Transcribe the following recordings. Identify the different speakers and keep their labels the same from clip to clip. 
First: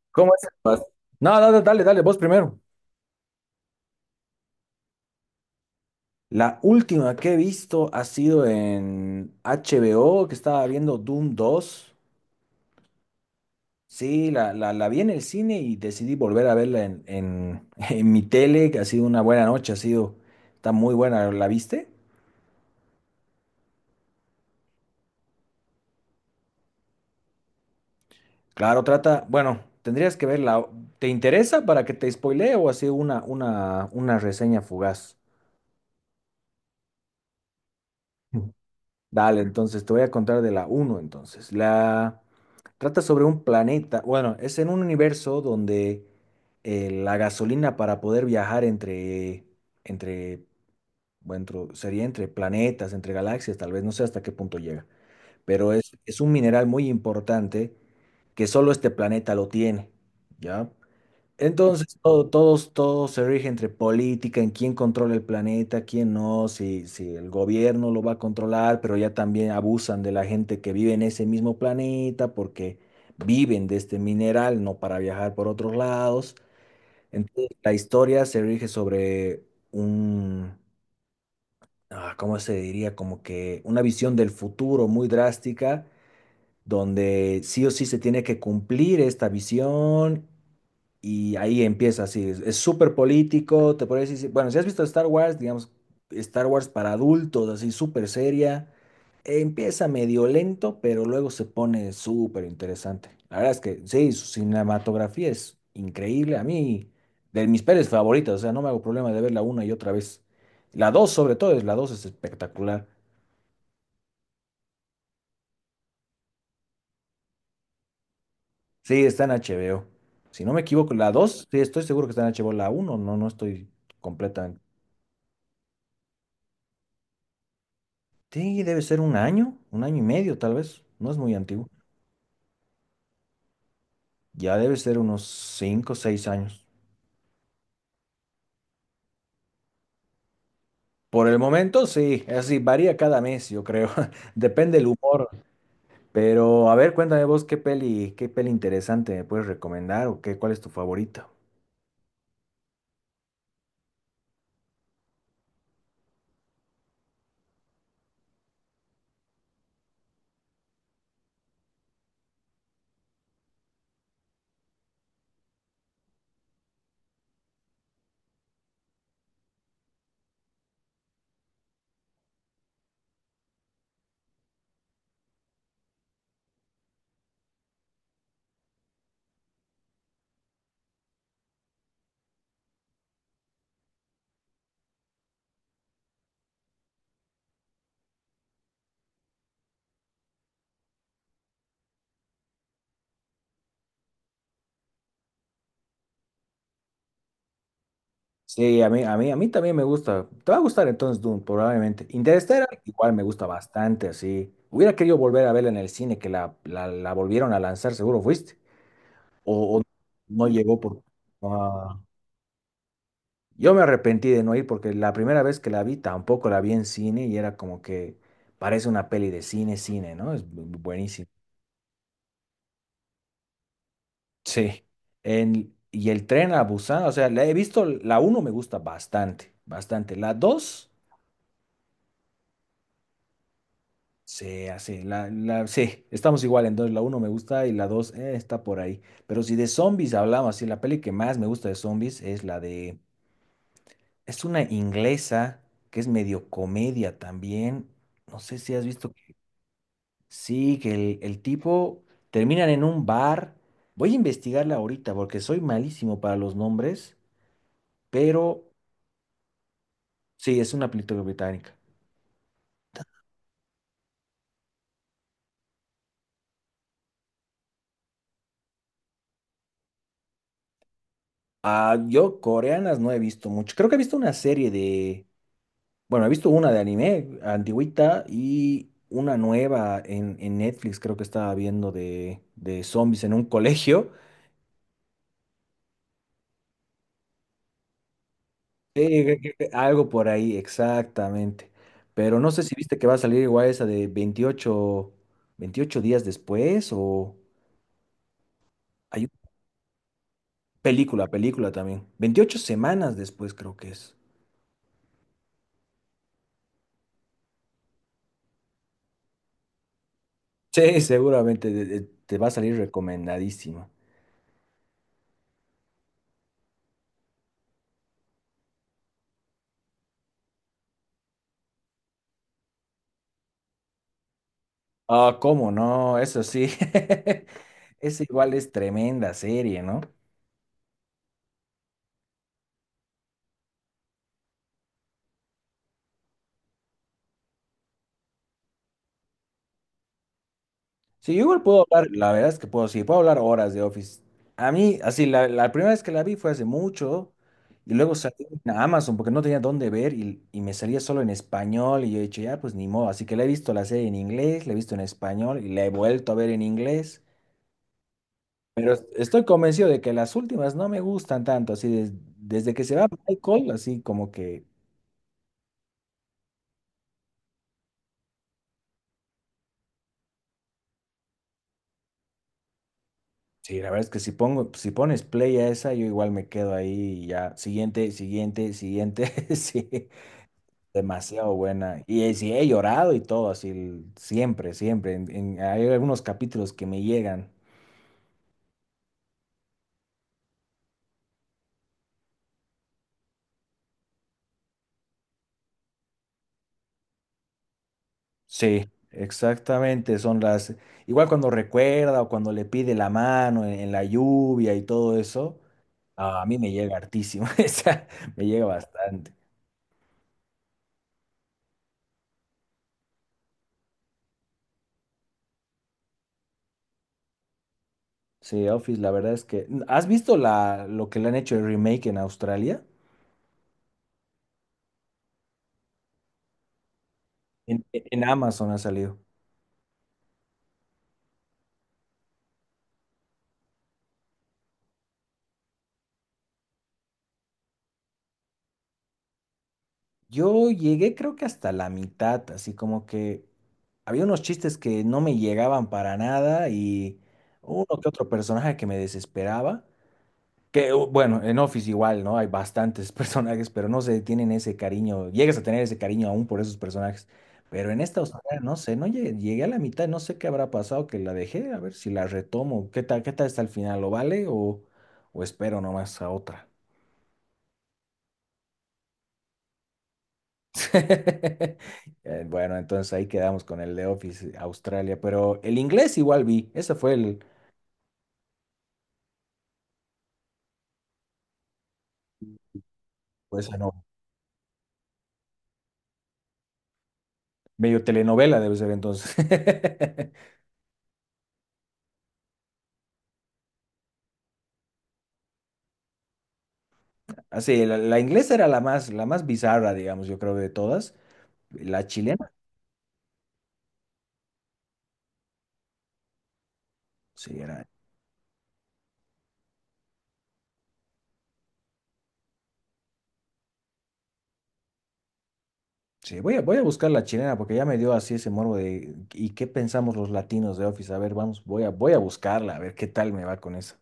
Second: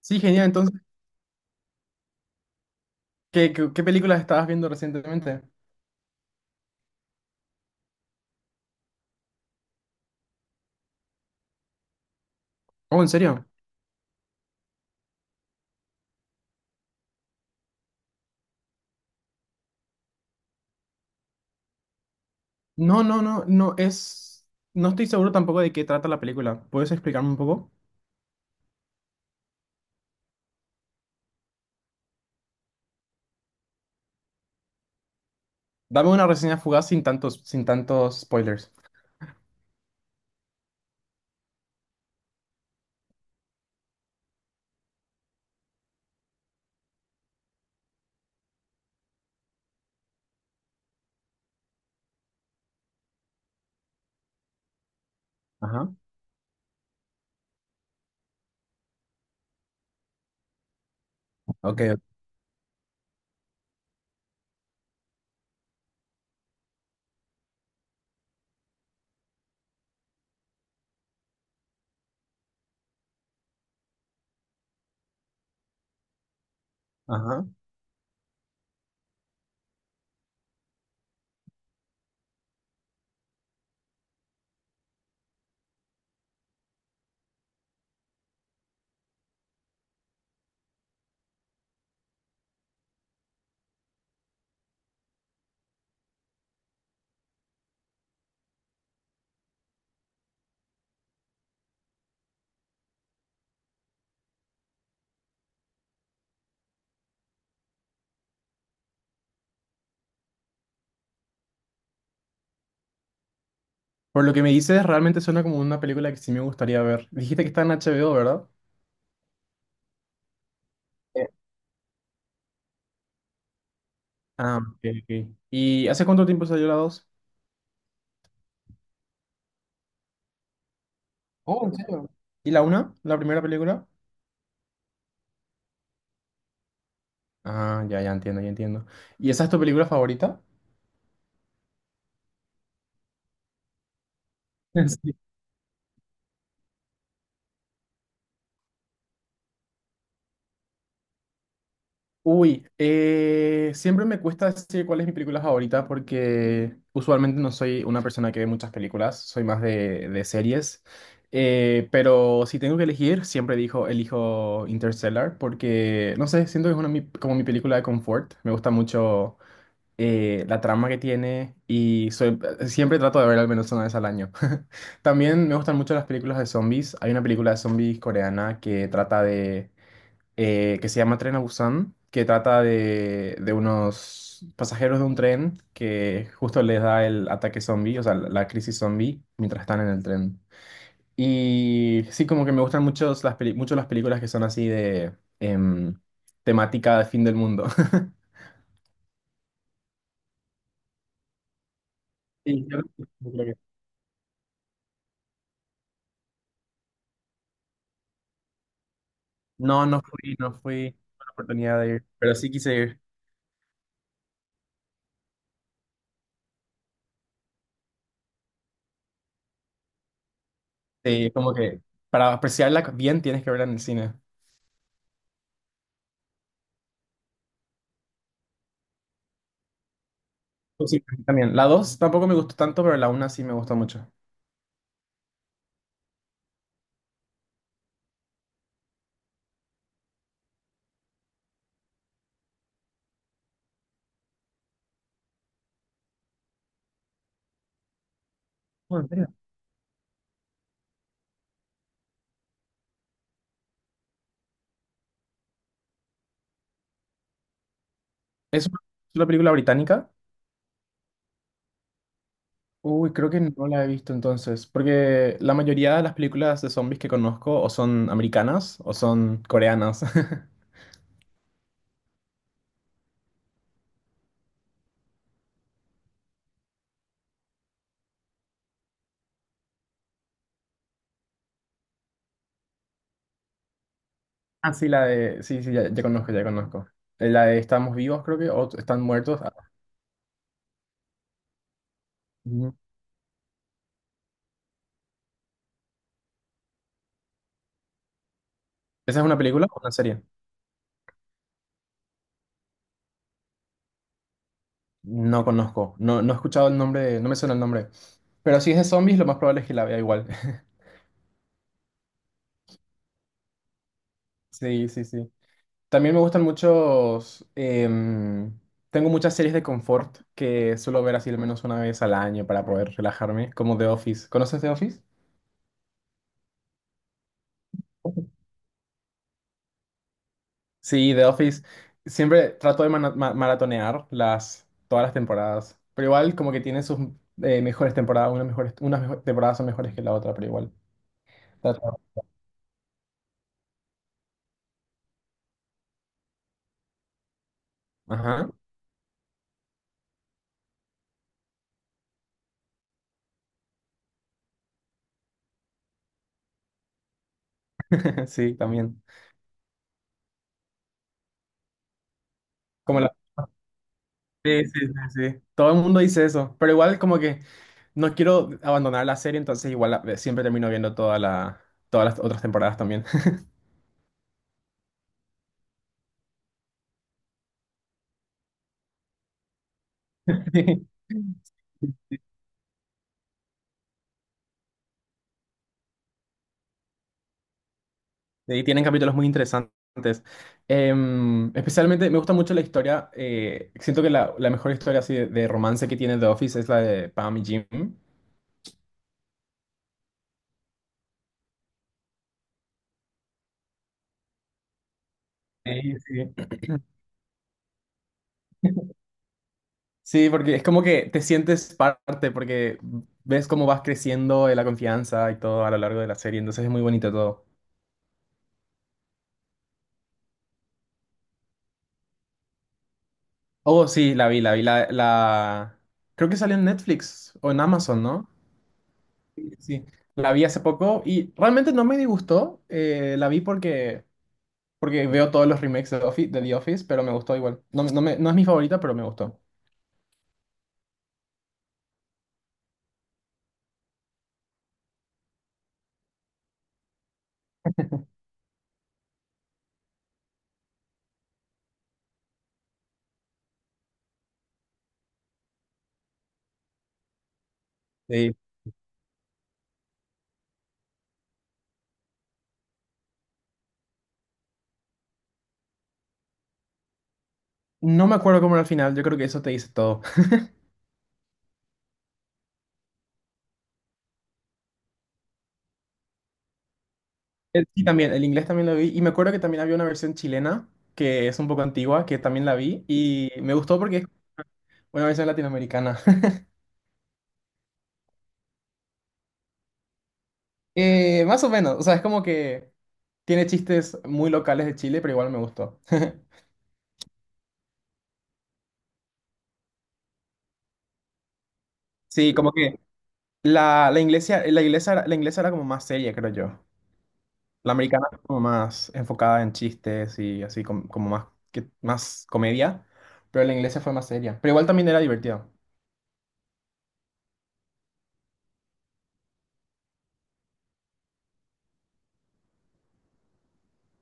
Speaker 1: Sí,
Speaker 2: ¿Cómo
Speaker 1: genial.
Speaker 2: es?
Speaker 1: Entonces,
Speaker 2: Vas. No, no, no, dale, dale, vos primero.
Speaker 1: ¿qué películas estabas viendo recientemente?
Speaker 2: La última que he visto ha sido en HBO, que estaba viendo Doom dos.
Speaker 1: Oh, ¿en serio?
Speaker 2: Sí, la vi en el cine y decidí volver a verla en mi tele, que ha sido una buena noche, ha sido, está muy buena, ¿la viste?
Speaker 1: No, no, no, no es. No estoy seguro tampoco de qué trata la película. ¿Puedes explicarme un poco?
Speaker 2: Claro, trata, bueno, tendrías que verla. ¿Te interesa para que te spoilee o así una reseña fugaz?
Speaker 1: Dame una reseña fugaz sin tantos spoilers.
Speaker 2: Dale, entonces te voy a contar de la uno entonces. La trata sobre un planeta, bueno, es en un universo donde la gasolina para poder viajar entre, bueno, sería entre planetas, entre galaxias, tal vez, no sé hasta qué punto llega, pero es,
Speaker 1: Ajá,
Speaker 2: es un mineral muy importante que solo este planeta lo tiene, ¿ya?
Speaker 1: ok,
Speaker 2: Entonces, todo se rige entre política, en quién controla el planeta, quién no, si el gobierno lo va a controlar, pero ya también abusan de la gente que vive en ese mismo planeta porque viven de este mineral, no para viajar por otros lados.
Speaker 1: ajá.
Speaker 2: Entonces, la historia se rige sobre un, ¿cómo se diría? Como que una visión del futuro muy drástica, donde sí o sí se tiene que cumplir esta visión y ahí empieza así, es súper político, te podría decir, bueno, si has visto Star Wars, digamos, Star Wars para adultos, así súper seria, empieza medio lento, pero luego se pone súper interesante. La verdad es que sí, su cinematografía es increíble, a mí, de mis pelis favoritas, o sea, no me hago problema de verla una y otra vez. La 2 sobre todo, es la 2 es espectacular.
Speaker 1: Por lo que me dices, realmente suena como una película que sí me gustaría ver. Dijiste que está en HBO, ¿verdad?
Speaker 2: Sí, está en HBO. Si no me equivoco, la
Speaker 1: Eh,
Speaker 2: 2 sí, estoy seguro que está en HBO, la uno no, no estoy
Speaker 1: Ah,
Speaker 2: completamente.
Speaker 1: ok, ok. ¿Y hace cuánto tiempo salió la 2?
Speaker 2: Sí, debe ser un año y medio tal vez, no es muy
Speaker 1: Oh,
Speaker 2: antiguo.
Speaker 1: ¿en serio? ¿Y la una? ¿La primera película?
Speaker 2: Ya debe ser unos 5, o 6 años.
Speaker 1: Ah, ya, ya entiendo, ya entiendo. ¿Y esa es tu película favorita?
Speaker 2: Por el momento sí, así varía cada mes, yo creo. Depende el humor. Pero a ver, cuéntame vos qué peli interesante me puedes recomendar o qué, cuál es tu favorita.
Speaker 1: Uy, siempre me cuesta decir cuál es mi película favorita porque usualmente no soy una persona que ve muchas películas, soy más de series. Pero si tengo que elegir, siempre dijo, elijo Interstellar porque, no sé, siento que es una, como mi película de confort. Me gusta mucho la trama que tiene y soy, siempre trato de ver al menos una vez al año. También me gustan mucho las películas de zombies. Hay una película de zombies coreana que trata de que se llama Tren a Busan, que trata de unos pasajeros de un tren que justo les da el ataque zombie, o sea, la crisis zombie, mientras están en el tren. Y sí, como que me gustan mucho mucho las películas que son así de temática de fin del mundo.
Speaker 2: Sí, a mí también me gusta. Te va a gustar entonces Dune, probablemente.
Speaker 1: Sí,
Speaker 2: Interstellar
Speaker 1: yo creo
Speaker 2: igual me gusta
Speaker 1: que-
Speaker 2: bastante, así. Hubiera querido volver a verla en el cine, que la volvieron a lanzar, seguro fuiste. O
Speaker 1: No, no fui,
Speaker 2: no
Speaker 1: no
Speaker 2: llegó
Speaker 1: fui
Speaker 2: por...
Speaker 1: con la oportunidad de
Speaker 2: Ah,
Speaker 1: ir, pero sí quise ir.
Speaker 2: yo me arrepentí de no ir porque la primera vez que la vi tampoco la vi en cine y era como que parece una peli de cine, cine, ¿no? Es bu- buenísimo.
Speaker 1: Sí, como que para apreciarla bien tienes que verla en el cine.
Speaker 2: Sí. Y el tren a Busan, o sea, la he visto, la uno me gusta bastante, bastante. La 2
Speaker 1: Sí, también. La dos tampoco me gustó tanto, pero la una sí me gustó mucho.
Speaker 2: sí, así, sí, estamos igual, entonces la uno me gusta y la 2 está por ahí. Pero si de zombies hablamos, sí, la peli que más me gusta de zombies es es una inglesa que es medio comedia también. No sé si has
Speaker 1: Oh, ¿en
Speaker 2: visto.
Speaker 1: serio?
Speaker 2: Sí, que el tipo terminan en un bar. Voy a investigarla ahorita porque soy malísimo para los nombres, pero
Speaker 1: ¿Es una ¿Es una película británica?
Speaker 2: sí, es una película británica.
Speaker 1: Uy, creo que no la he visto entonces, porque la mayoría de las películas de zombies que conozco o son americanas o son coreanas.
Speaker 2: Ah, yo coreanas no he visto mucho. Creo que he visto bueno, he visto una de anime antigüita y una nueva en Netflix, creo que estaba viendo de zombies en un colegio.
Speaker 1: Ah, sí, la de... Sí, sí, ya, ya conozco, ya conozco. La de Estamos vivos, creo que, o Están
Speaker 2: Sí, que-
Speaker 1: muertos. Ah,
Speaker 2: que- que algo por ahí, exactamente. Pero no sé si
Speaker 1: ujú.
Speaker 2: viste que va a salir igual esa de veintiocho días después o
Speaker 1: ¿Esa
Speaker 2: hay
Speaker 1: es una
Speaker 2: una
Speaker 1: película o una serie?
Speaker 2: película, película también. 28 semanas después creo que es.
Speaker 1: No conozco, no he escuchado el nombre, no me suena el nombre. Pero si es de zombies, lo más probable es que la vea igual.
Speaker 2: Sí, seguramente te va a salir recomendadísima.
Speaker 1: Sí, sí, sí. También me gustan muchos. Tengo muchas series de confort que suelo ver así al menos una vez al año para poder relajarme, como The Office. ¿Conoces The Office?
Speaker 2: Ah, ¿cómo no? Eso sí. Esa igual es tremenda serie, ¿no?
Speaker 1: Sí, The Office. Siempre trato de maratonear las, todas las temporadas. Pero igual como que tiene sus mejores temporadas. Unas mejores, temporadas son mejores que la otra, pero igual.
Speaker 2: Sí, yo igual puedo
Speaker 1: Trato-
Speaker 2: hablar, la verdad es que puedo, sí, puedo hablar horas de Office. A mí, así, la primera vez que la vi fue hace mucho y luego salí
Speaker 1: Ajá.
Speaker 2: en Amazon porque no tenía dónde ver y me salía solo en español y yo he dicho, ya, pues ni modo. Así que la he visto la serie en inglés, la he visto en español y la he vuelto a ver en inglés.
Speaker 1: Sí,
Speaker 2: Pero
Speaker 1: también.
Speaker 2: estoy convencido de que las últimas no me gustan tanto, así, desde que se
Speaker 1: Como
Speaker 2: va Michael, así como que,
Speaker 1: sí, sí. Todo el mundo dice eso, pero igual como que no quiero abandonar la serie, entonces igual la- siempre termino viendo toda la, todas las otras temporadas también.
Speaker 2: sí, la verdad es que si pongo, si pones play a esa, yo igual me quedo ahí y ya, siguiente, siguiente, siguiente. Sí. Demasiado buena. Y sí, he llorado y todo, así, siempre, siempre. Hay algunos capítulos que me llegan.
Speaker 1: Sí. Y tienen capítulos muy interesantes. Especialmente me gusta mucho la historia, siento que la mejor historia así de romance que tiene The Office es la de Pam y Jim.
Speaker 2: Sí, exactamente. Son las. Igual cuando recuerda o cuando le pide la mano en la lluvia y todo eso,
Speaker 1: Sí, sí.
Speaker 2: ah, a mí me llega hartísimo. O sea, me llega bastante.
Speaker 1: Sí, porque es como que te sientes parte, porque ves cómo vas creciendo la confianza y todo a lo largo de la serie, entonces es muy bonito todo.
Speaker 2: Sí, Office, la verdad es que. ¿Has visto lo que le han hecho el remake en Australia?
Speaker 1: Oh, sí, la vi, la vi, la, la... Creo que salió en Netflix o en
Speaker 2: En,
Speaker 1: Amazon,
Speaker 2: en
Speaker 1: ¿no?
Speaker 2: Amazon ha salido.
Speaker 1: Sí, sí, sí. La vi hace poco y realmente no me disgustó. La vi porque, porque veo todos los remakes de, de The Office, pero me gustó igual. No, no, no es mi favorita, pero me gustó.
Speaker 2: Yo llegué creo que hasta la mitad, así como que había unos chistes que no me llegaban para nada y uno que otro personaje que me desesperaba. Que bueno, en Office igual, ¿no? Hay bastantes personajes, pero no se tienen ese cariño, llegas a tener ese cariño aún por esos personajes. Pero en esta
Speaker 1: Sí.
Speaker 2: Australia, no sé, no llegué, llegué a la mitad, no sé qué habrá pasado que la dejé, a ver si la retomo. Qué tal está el final? ¿Lo vale o espero nomás a otra?
Speaker 1: No me acuerdo cómo era el final, yo creo que eso te dice todo.
Speaker 2: Bueno, entonces ahí quedamos con el de Office Australia, pero el inglés igual vi, esa fue el,
Speaker 1: El- Sí, también, el inglés también lo vi y me acuerdo que también había una versión chilena que es un poco antigua, que también la vi y me
Speaker 2: pues
Speaker 1: gustó porque
Speaker 2: no,
Speaker 1: es una versión latinoamericana.
Speaker 2: medio telenovela debe ser entonces.
Speaker 1: Más o menos, o sea, es como que tiene chistes muy locales de Chile, pero igual me gustó.
Speaker 2: Así, la inglesa era la más bizarra, digamos, yo creo de todas. La
Speaker 1: Sí,
Speaker 2: chilena,
Speaker 1: como que la inglesa era como más seria, creo yo.
Speaker 2: sí,
Speaker 1: La
Speaker 2: era.
Speaker 1: americana era como más enfocada en chistes y así como, más, que, más comedia, pero la inglesa fue más seria. Pero igual también era divertido.
Speaker 2: Sí, voy a buscar la chilena porque ya me dio así ese morbo de, ¿y qué pensamos los latinos de Office? A ver, vamos, voy a buscarla, a ver qué tal me va con esa.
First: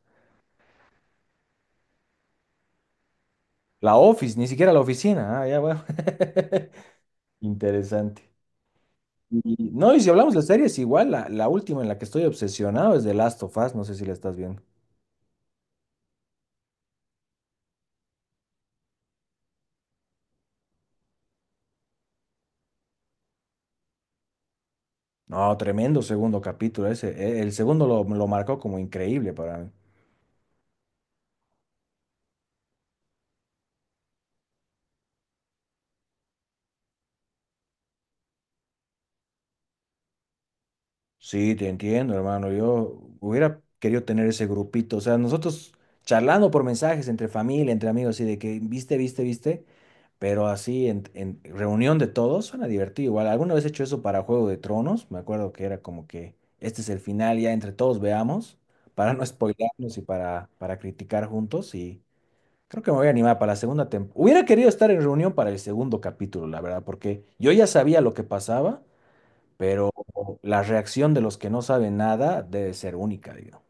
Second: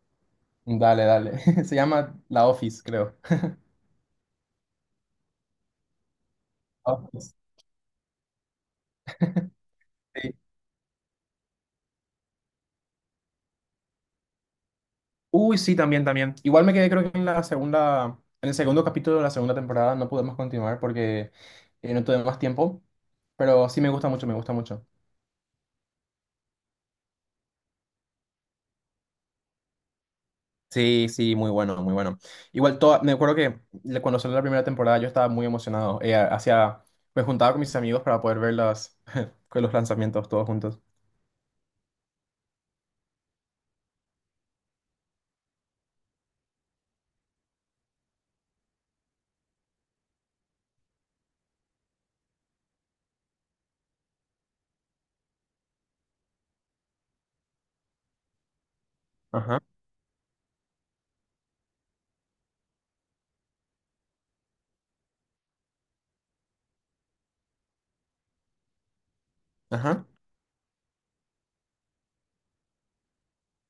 Speaker 1: Dale, dale. Se llama La Office, creo.
Speaker 2: La Office, ni siquiera la oficina, ah, ya bueno.
Speaker 1: Office.
Speaker 2: Interesante. Y, no, y si
Speaker 1: Sí.
Speaker 2: hablamos de series, igual la última en la que estoy obsesionado es The Last of Us, no sé si la estás viendo.
Speaker 1: Uy, sí, también, también. Igual me quedé, creo que en la segunda, en el segundo capítulo de la segunda temporada no pudimos continuar porque no tuve más tiempo. Pero sí me gusta mucho, me gusta mucho.
Speaker 2: No, tremendo segundo capítulo ese. El segundo lo marcó como increíble para mí.
Speaker 1: Sí, sí, muy bueno, muy bueno. Igual, toda, me acuerdo que cuando salió la primera temporada yo estaba muy emocionado. Hacía, me juntaba con mis amigos para poder ver las, con los lanzamientos todos juntos.
Speaker 2: Sí, te entiendo, hermano. Yo hubiera querido tener ese grupito. O sea, nosotros charlando por mensajes entre familia, entre amigos, así de que viste, viste, viste. Pero así, en reunión de todos, suena divertido. Igual, alguna vez he hecho eso para Juego de Tronos. Me acuerdo que era como que este es el final, ya entre todos veamos, para no
Speaker 1: Ajá,
Speaker 2: spoilearnos y para criticar juntos. Y creo que me voy a animar para la segunda temporada. Hubiera querido estar en reunión para el segundo capítulo, la verdad, porque yo ya sabía lo que pasaba, pero
Speaker 1: ajá.
Speaker 2: la reacción de los que no saben nada debe ser única, digo.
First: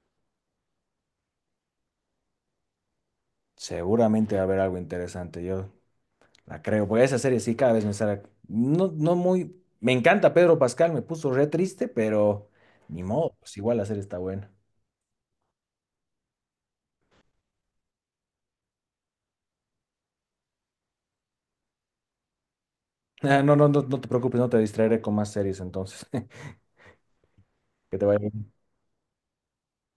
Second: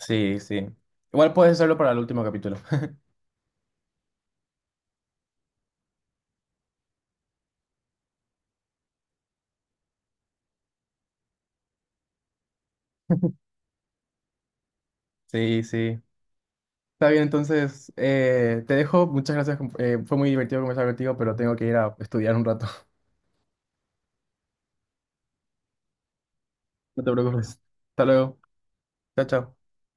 Speaker 1: Sí, sí. Igual puedes hacerlo para el último capítulo.
Speaker 2: Seguramente va a haber algo interesante. Yo, la creo, porque esa serie sí cada vez me sale. No, no muy. Me encanta Pedro Pascal, me puso re triste, pero ni modo, pues igual la serie está buena.
Speaker 1: Sí, sí. Está bien, entonces te dejo. Muchas gracias. Fue muy divertido conversar contigo, pero tengo que ir a estudiar un rato.
Speaker 2: Ah, no, no, no, no te preocupes, no te distraeré con más series entonces.
Speaker 1: No te preocupes.
Speaker 2: Que
Speaker 1: Hasta
Speaker 2: te vaya
Speaker 1: luego.
Speaker 2: bien.
Speaker 1: Chao, chao.